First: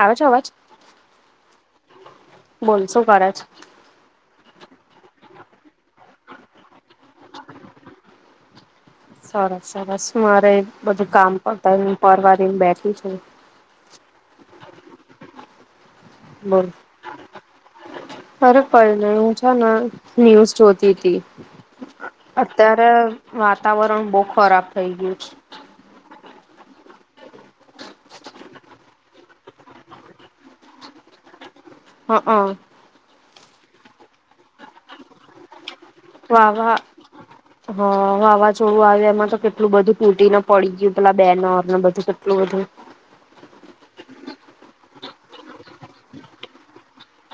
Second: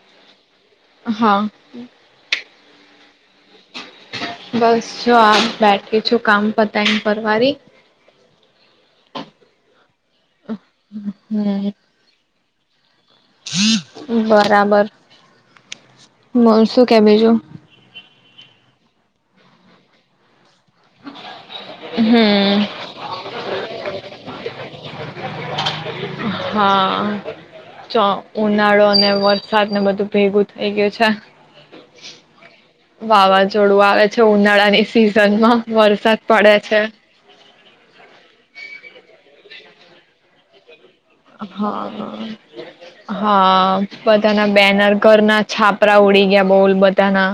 આવે છે અવાજ? [inaudible] બોલ શું કરછ બસ જો આપ બેઠી છું કામ પતાય ને પરવારી. સરસ સરસ [unintelligible] બધું કામ હમ પતાય ને પરવા તી બેઠી છું. બરાબર. બોલ મલસો કેબેજો. પણ હું છે ના ન્યૂઝ જોતી તી. હમ અત્યારે વાતાવરણ બો ખરાબ થઇ ગયું છે. હા ચ ઉનાળો અને વરસાદ ને બધું ભેગું થઈ ગયું છે. હઅ જોડું આવે છે ઉનાળા ની સિઝન માં. વરસાદ પડે છે. હા વાવાઝોડું આવ્યું એમાં તો કેટલું બધું તૂટી ના પડી ગયું. પેલા બેનર ને બધું હા કેટલું બધું હા બધાના બેનર ઘરના છાપરા ઉડી ગયા બોલ બધાના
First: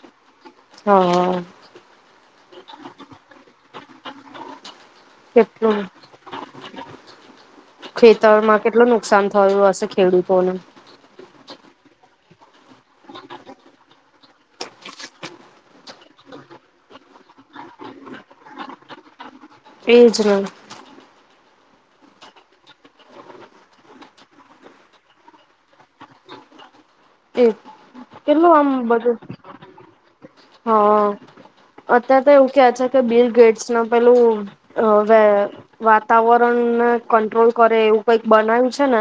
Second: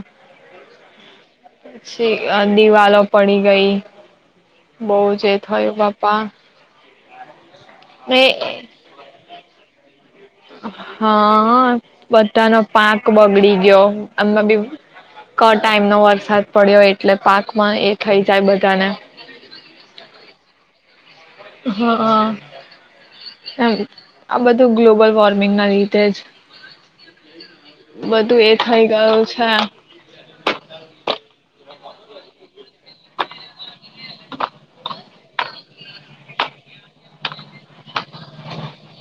હા. દીવાલો પડી ગઈ. બહુ જ એ થયું કેટલું બાપા ને ખેતર માં કેટલું નુકસાન થયું હશે કે હા. બધાનો પાક બગડી ગયો એમાં બી ક ટાઈમ નો વરસાદ પડ્યો એટલે પાકમાં એ થઇ જાય બધાને. એજ ન હા હ એમ આ બધું ગ્લોબલ વોર્મિંગ ના લીધે જ એ બધું એ કેટલું આમ થઈ ગયું બધું છે હા. અત્યારે તો એવું કે છે કે બિલ ગેટ્સ ના પેલું અ વેર વાતાવરણને કંટ્રોલ કરે એવું કઈક બનાવ્યું છે. હે ન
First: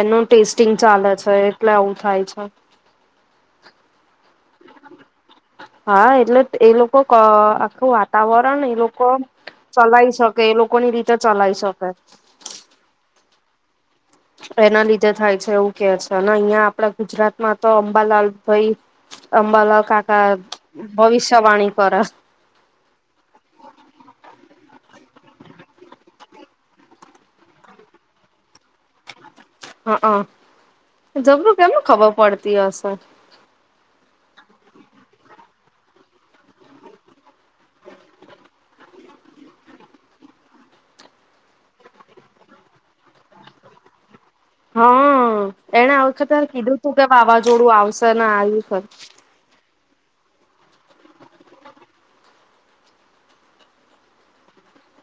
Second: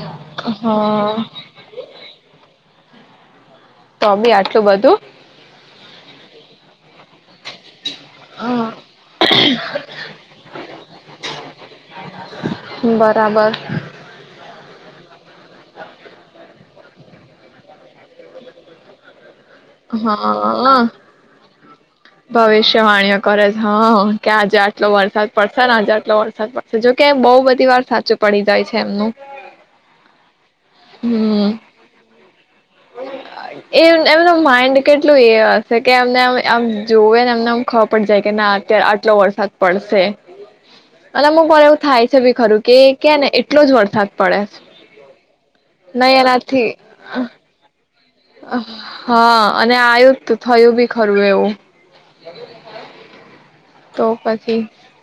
એનું ટેસ્ટિંગ ચાલે હા છે એટલે આવું થાય છે. તોબી આટલું બધું. હા એટલે એ લોકો ક. આખું વાતાવરણ એ લોકો ચલાય શકે એ લોકો ની રીતે ચલાય શકે. હ એના લીધે થાય છે એવું કે છે અને અહિયાં આપડા ગુજરાત મા તો અંબાલાલ ભાઈ અંબાલાલ કાકા હા અ ભવિષ્યવાણી કરે ભવિષ્યવાણીઓ કરે છે હ કે આજે આ. એટલો વરસાદ પડશે ને આજા આટલો વરસાદ પડશે જોકે બહ બધી વાર સાચું પડી જાય છે એમનું. હા અ હમ જબરું કેમ ખબર પડતી હશે. એ એમનું માઇન્ડ કેટલું એ હશે કે એમને આમ જોવેને એમનેમ ખબર પડ જાય કે ના અત્યારે આટલો વરસાદ પડશે અને અમુક મા એવું થાય છે ભી ખરું કે કે ને એટલો જ વરસાદ. પડે હા એણે આ નહી વખત એનાથી કીધું તું કે વાવાઝોડું આવશે. ને આવ્યું ખરું હા અને આયુ તો થયું બી ખરું એવું તો પછી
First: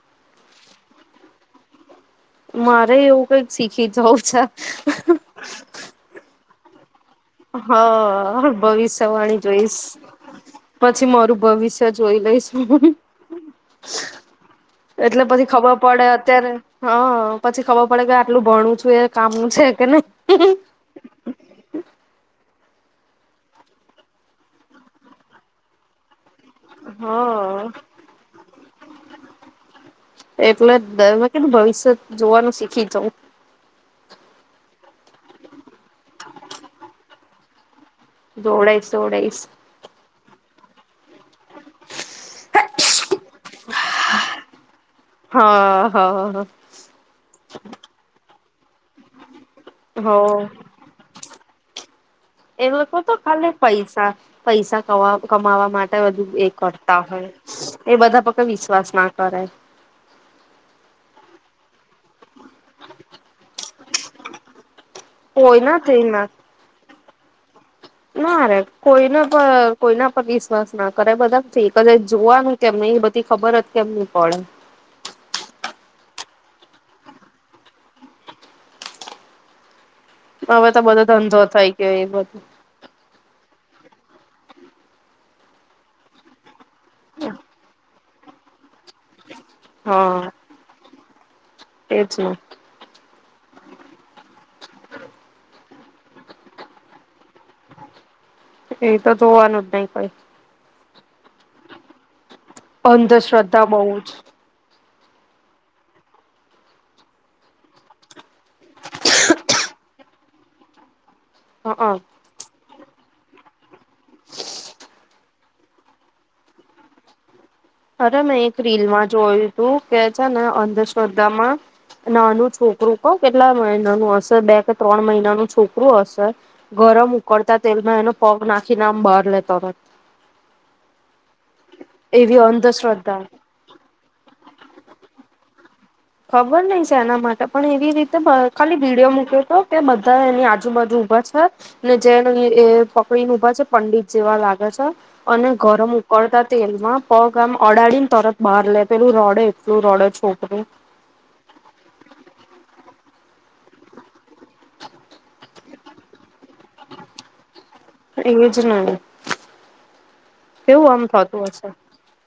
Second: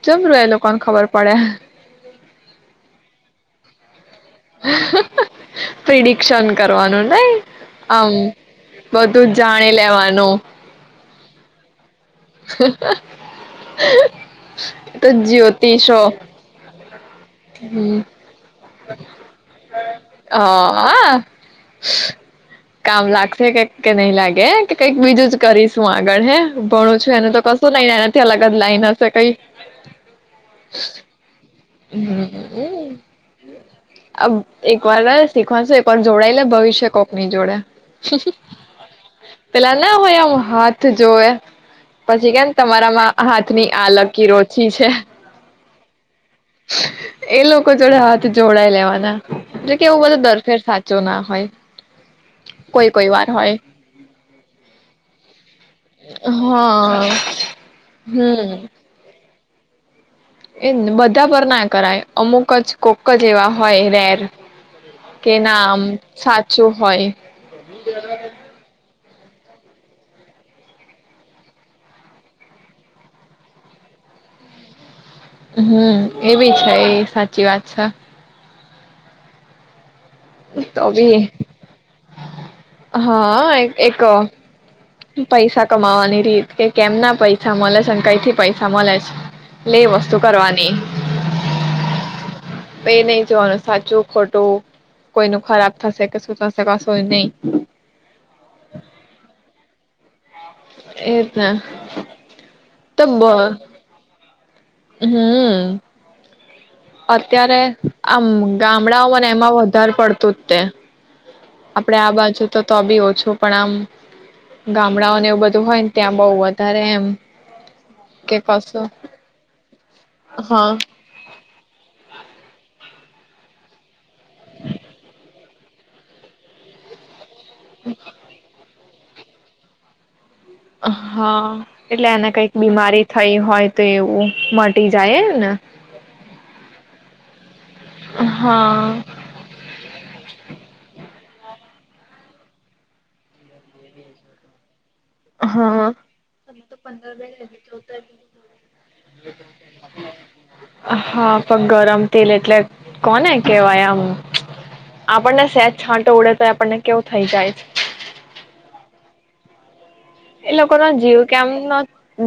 જબરુ એ લોકોને ખબર પડે. મારે એવું કઈક શીખી જવું. છે પ્રિડિકશન કરવાનું. નઈ આમ હા બધું ભવિષ્યવાણી જાણી જોઈશ લેવાનું પછી મારું ભવિષ્ય જોઈ લઈશું તો એટલે પછી ખબર જ્યોતિષો પડે અત્યારે હા પછી હ ખબર પડે કે આટલું ભણું છું. તુંએ કામનું છે નય. હા કામ લાગશે કે કે નહી લાગે કે કંઈક બીજું જ કરીશું આગળ હે. ભણું છું એને હા તો કશું નહી એનાથી અલગજ. લાઈનસ કઈ. એટલે દ મે કીધુ ભવિષ્યત જોવાનું હમ શીખી જાવ [unintelligible] શીખવાદસે પર જોડાયેલે ભવિષ્ય કોકની જોડે. જોવડાઈશ જોવડાઈશ પેલા ના હોય હાથ જો એ. પછી કેમ તમારામાં હા ની આલકીરો ઓચી છે. હા હ. એ લોકો જોડે હાથ ધોવડાયે લેવાના એટલે કે એવું બધું હ દરફેર સાચો ના હોય એ કોઈ લોકો કોઈ તો વાર હોય ખાલી પૈસા પૈસા ક કમાવા માટે બધું એ કરતા હા હોય એ બધા પ હમ વિશ્વાસ નાખે કરે છે. એ જ ને બધા પર ના કરાય અમુક જ કોક જ એવા હોય રેર કે નામ કોઈના આમ થઈ ના સાચું હોય [inaudible] ના રે કોઈના પર કોઈના પર વિશ્વાસ ના કરે બધા કદા જોવાનું કેને એ બધી ખબર જ કેમ નહી પડે હમ એવી છે એ સાચી વાત છે હવે તો બધો ધંધો થઈ ગયો એ બધું હા એક એક પૈસા કમાવાની રીત કે કેમના પૈસા મળે છે અને કઈથી પૈસા મળે છે લે વસ્તુ કરવાની એજને એ જોવાનું સાચું ખોટુ કોઈ નુ ખરાબ થશે કે શું થશે કશુજ નહી એ તો જોવાનું જ નહી કોઇ એજને અંધશ્રદ્ધા બહુ જ હા અત્યારે આમ ગામડાઓને એમાં વધારે પડતું જ તે આપડે હ આ બાજુ તો તો બી ઓછું પણ આમ ગામડાઓને એવું બધું હોય ને ત્યાં બહુ વધારે એમ અરે કે મેં એક કશું રીલમાં જોયું તું કે છે ને હા અંધશ્રદ્ધામાં નાનું છોકરું ક કેટલા મહિનાનું હશે બે કે ત્રણ મહિનાનું છોકરું હશે ગરમ ઉકડતા તેલમાં એનો પગ નાખી ને આમ બહાર લેતો હોય હ હા એટલે એને કઈક બીમારી અંધશ્રદ્ધા થઈ હોય તો એવું મટી [unintelligible] એમ ને ખબર નહ છે એના માટે પણ એવી રીતે ખાલી હા વિડીયો મૂક્યો હતો કે બધા એની આજુબાજુ ઊભા ને જેને એ પકડીને ઉભા છે પંડિત જેવા લાગે છે અને હા ગરમ ઉકળતા તેલ માં પગ આમ અડાડીને તરત બહાર લે પેલું રડે એટલું રડે છોકરી હા પણ ગરમ તેલ એટલે કોને કેવાય આમ આપણને સેજ છાંટો ઉડે તો આપણને કેવું થઈ જાય છે એજને એ લોકો ના જીવ કેમનો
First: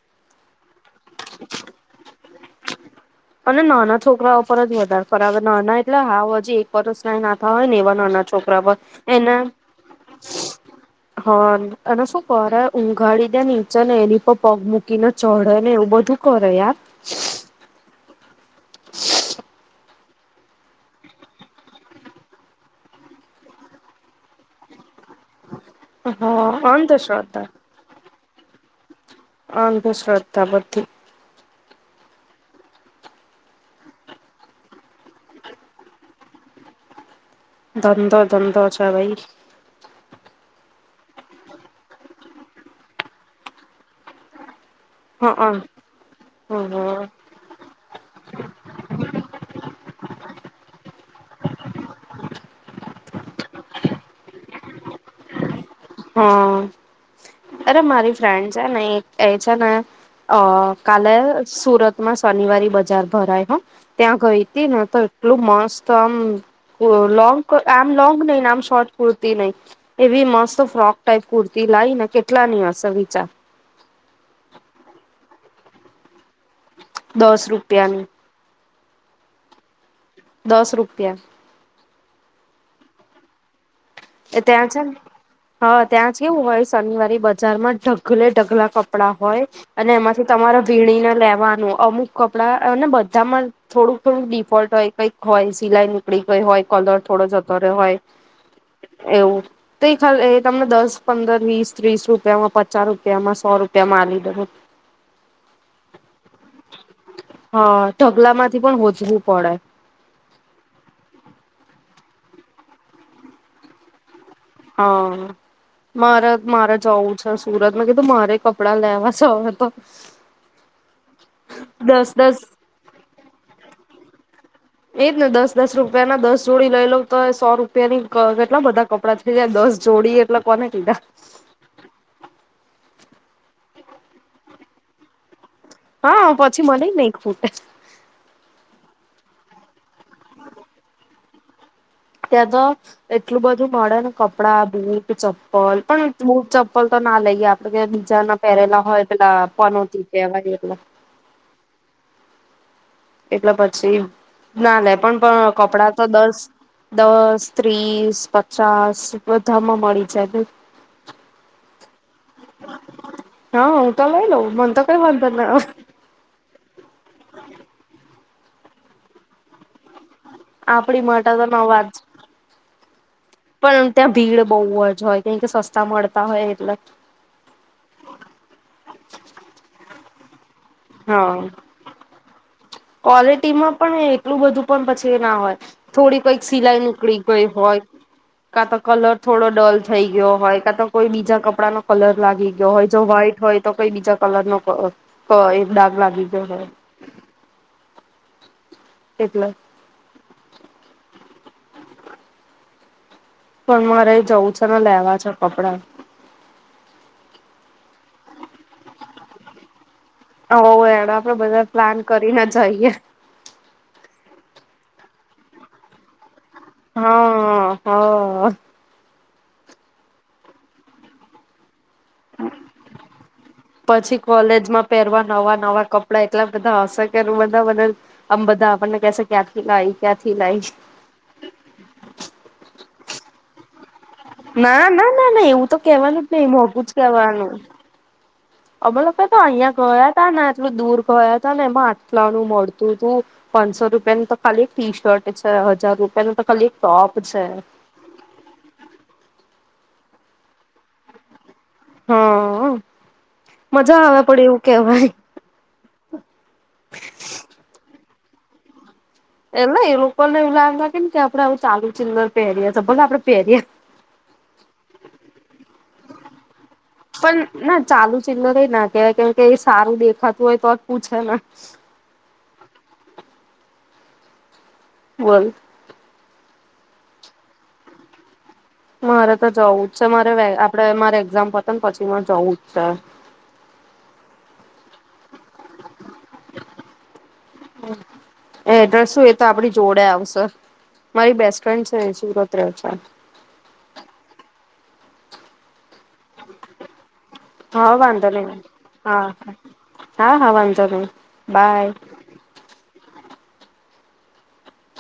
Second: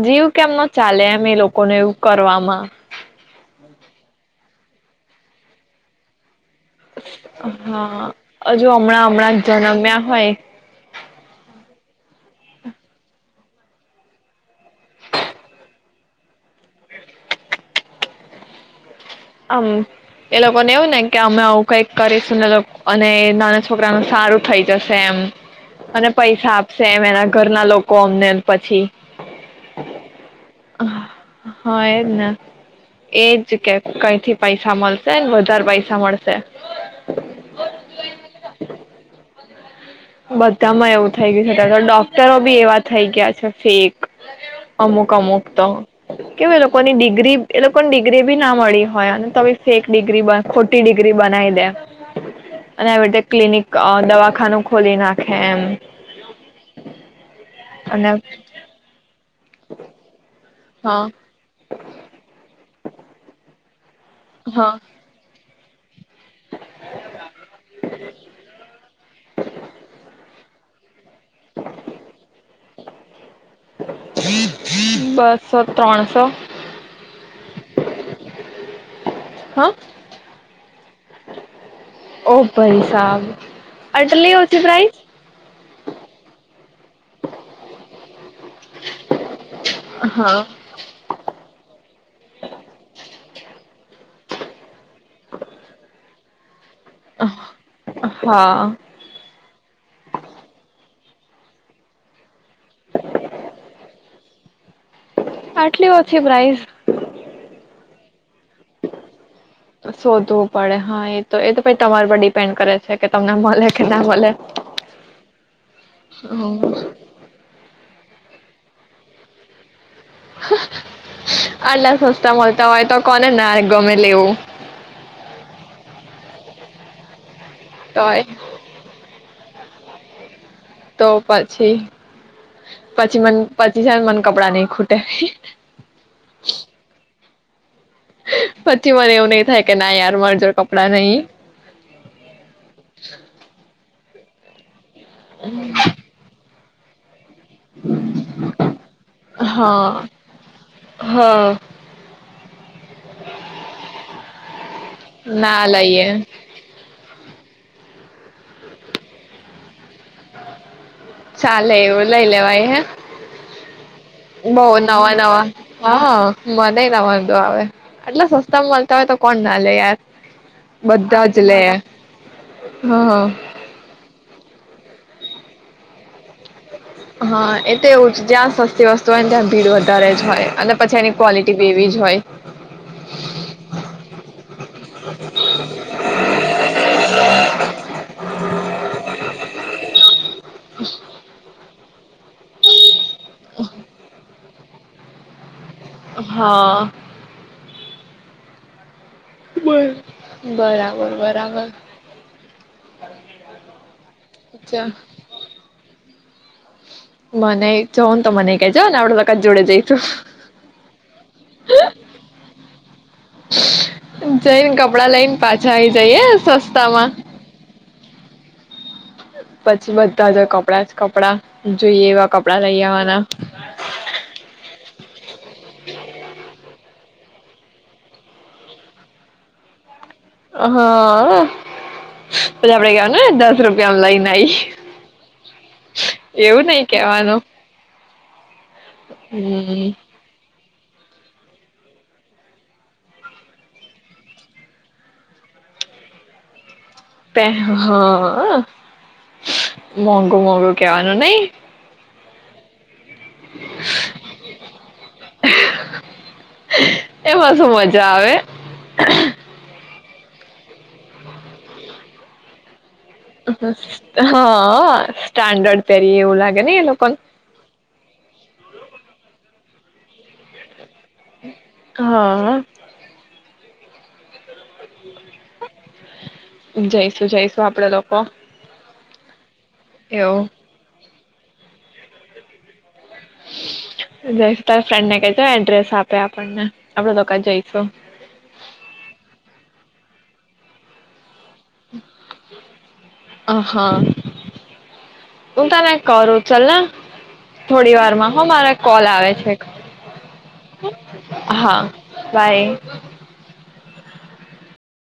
જીવ. કેમનો ચાલે એમ એ લોકોને એવું કરવા. માં. [unintelligible] નાતા હોય ને એવા હા નાના છોકરા પર હજુ હમણાં એને હમણાં જન્મ્યા હોય હ એને શું કર ઊઘાડી. નીચે ને એની પર પગ મૂકીને ચઢે ને એવું બધું કરે યાર. [inaudible] આમ એ લોકોને એવું ને કે અમે આવું કઈક કરીશું ને લોકો અને નાના છોકરાનું સારું થઈ જશે એમ. અને હા પૈસા આપશે એમ એના ઘરના લોકો અમને. પછી. અંધંધશ્રદ્ધા બધી. હ એજ ને એજ કે. કઈ થી પૈસા મળશે વધારે પૈસા મળશે. ધંધો ધંધો છે ભાઈ. બધામાં એવું થઈ ગયું છે ત ડોક્ટરો બી એવા થઈ ગયા છે ફેક. અમુક હ હ અમુક તો હ કેવું એ લોકોની ડિગ્રી એ લોકોને ડિગ્રી બી ના મળી હોય અને ત ફેક ડિગ્રી ખોટી ડિગ્રી બનાવી દે. અને આ રીતે ક્લિનિક અ દવાખાનું. ખોલી નાખે એમ. હ અરે અને મારી ફ્રેન્ડ છે ને એક એ છે ને અ. હા કાલે સુરતમાં શનિવારી બજાર ભરાય. હ હ. ત્યાં ગઈ હતી હા ને તો એટલું મસ્ત. આમ લોન્ગ કુ આમ લોગ નહીને આમ શર્ટ કુર્તી નહી એવી મસ્ત. ફ્રોક. ટાઈપ કુર્તી લાઇ ને કેટલા ની હશે. [unintelligible] બસો ત્રણસો. દસ રૂપિયાની. હા. દસ રૂપિયા. ઓ ભાઈ સાબ અટલી એ ઓછી ત્યાં છે ને પ્રાઈઝ હા ત્યાં કેવું હોય શનિવારે બજારમાં ઢગલે ઢગલા કપડા હોય. અને એમાંથી હા તમારે વીણી ને લેવાનું. અમુક કપડાં અને બધા માં થોડુંક થોડુંક ડિફોલ્ટ હોય. કઈક હોય સિલાઈ નું આપડી કોઈ હોય કલર થોડો જતો રિયો હોય હા એવું તો એ ખાલી એ તમને દસ, પંદર, વીસ, ત્રીસ રૂપિયામાં, પચાસ રૂપિયામાં, સો રૂપિયા મા લી દેઉ. આટલી ઓછી પ્રાઇઝ, હા ઢગલા માંથી પણ હોજવું પડે શોધવું પડે હા એ તો એ તો પ તમાર પર ડિપેન્ડ કરે છે કે તમને મળે કે ના મળે. હા મારે મારે જવું છે સુરત માં કીધું મારે કપડાં લેવા સ તો આલા દસ સસ્તા દસ મળતા હોય તો કોને ના ગમે લેવું. એજ ને દસ દસ રૂપિયા ના દસ જોડી લઈ લઉ તો સો રૂપિયાની તોય ક કેટલા બધા કપડા છે જ્યાં દસ જોડી એટલે કોને કીધા તો પછી. પછી મન પછી છે મને કપડાં નહી ખૂટે. અ પછી મને એવું નહી થાય કે ના યાર માર જોડે કપડાં નહી. ત્યાં તો એટલું બધું મળે ને કપડા, બૂટ ચપ્પલ પણ બુટ ચ હોલ તો ના લઈ. આપડે બીચા ના પહેરેલા હોય પેલા હા પનોતી કેહેવાયલા. હા એટલે પછી ના લે પણ પણ ના કપડા તો લઈએ દસ દ ત્રીસ, પચાસ બધામાં મળી જાય બ ચાલે એવું લઈ લેવાય હે હા હું તો લઈ લઉં બહુ મને તો કઈ નવા વાંધો નવા. ના આવે હા. નહી ના વાંધો આવે એટલે તમ તમે તો કોણ નાલે યાર. આપડી બધા માટેટા જ લે તો નવાજ હા પણ ત્યાં ભીડ બહુ હોય. હોય કંઈક સસ્તા મળતા હોય એટલે. હા એ તો એવું જ્યાં સસ્તી વસ્તુ હોય ને ત્યાં ભીડ વધારે જ હોય. અને પછી એની ક્વોલિટી બી એવી જ હોય. ક્વોલિટી માં પણ એટલું બધું પણ પછી ના હોય. થોડી કઈક સિલાઈ નીકળી ગઈ હોય, કા તો કલર થોડો ડલ થઈ ગયો હોય, કા તો કોઈ બીજા કપડાનો કલર લાગી ગયો હોય. જો વ્હાઈટ હોય તો કઈ બીજા કલર નું પ પ દાગ લાગી ગયો હોય. હા એટલે બરાબર બરાબર. હ. પણ મારે જવું છે ને લેવા છે કપડા. મને ચો તો મને કજો ને આપડત જોડે જાય. હો એડ આપડે બધા પ્લાન કરીને જઈએ. કપડા લઈને પાછા આવીઈ જઈએ. સસ્તામાં હા હા. પછી બધા જ કપડા જ કપડા. જોઈએ એવા કપડા લઈ આવવાના. પછી કોલેજમાં પહેરવા નવા નવા કપડા એટલા બધા એશે. યાર બધા બદલ આમ બધા આપણને કેસે કે ક્યાંથી ના કાયી. હા પલા રયા હ દસ રૂપિયામાં લઈ. ના ના ના ના એવું તો કેવાનું જ નહી એવું મોઘું નઈ જ કેવાનું. અમે લોકો તો અહિયાં હમ ગયા તા ને. થોડું દૂર ગયા ત ને એમાં આટલા નું મળતું હતું પાંચસો રૂપિયાનું તો ખાલી એક ટી શર્ટ છે હજાર રૂપિયાનું તો ખાલી ટોપ છે પે હા. મોંઘું મોંઘું કેવાનું નહી. હા. મજા આવે પણ એવું કેવાય એમાં શું મજા આવે. એટલે એ લોકો ને એવું લાગ લાગે ને કે આપડે આવું ચાલુ ચિલર પહેરયા. હા સ્ટાન્ડર્ડ તરી એવું લાગે ને એ લોકોને. પણ ના ચાલુ ચિલ્લર એ ના કહેવાય કેમ કે એ સારું દેખાતું હોય તો જ. પૂછે ને હા. બોલ. જઈશુ જઈશું આપડે લોકો. મારા. તો જવું જ છે મારે એવું આપડે મારે એક્ઝામ પત પછી. માં ચૌદ ચાર જ તારી ફ્રેન્ડ ને કસે એડ્રેસ આપે આપણને આપડે લોકો જઈશું એડ્રેસું એ તો આપડી જોડે આવશે. મારી બેસ્ટ. ફ્રેન્ડ છે [unintelligible] હુ કાલે કરું ચલને હા થોડી વાંધો વારમાં હો નહી મારા કોલ આવે છે હા હા હા વાંધો નહી હા બાય બાય.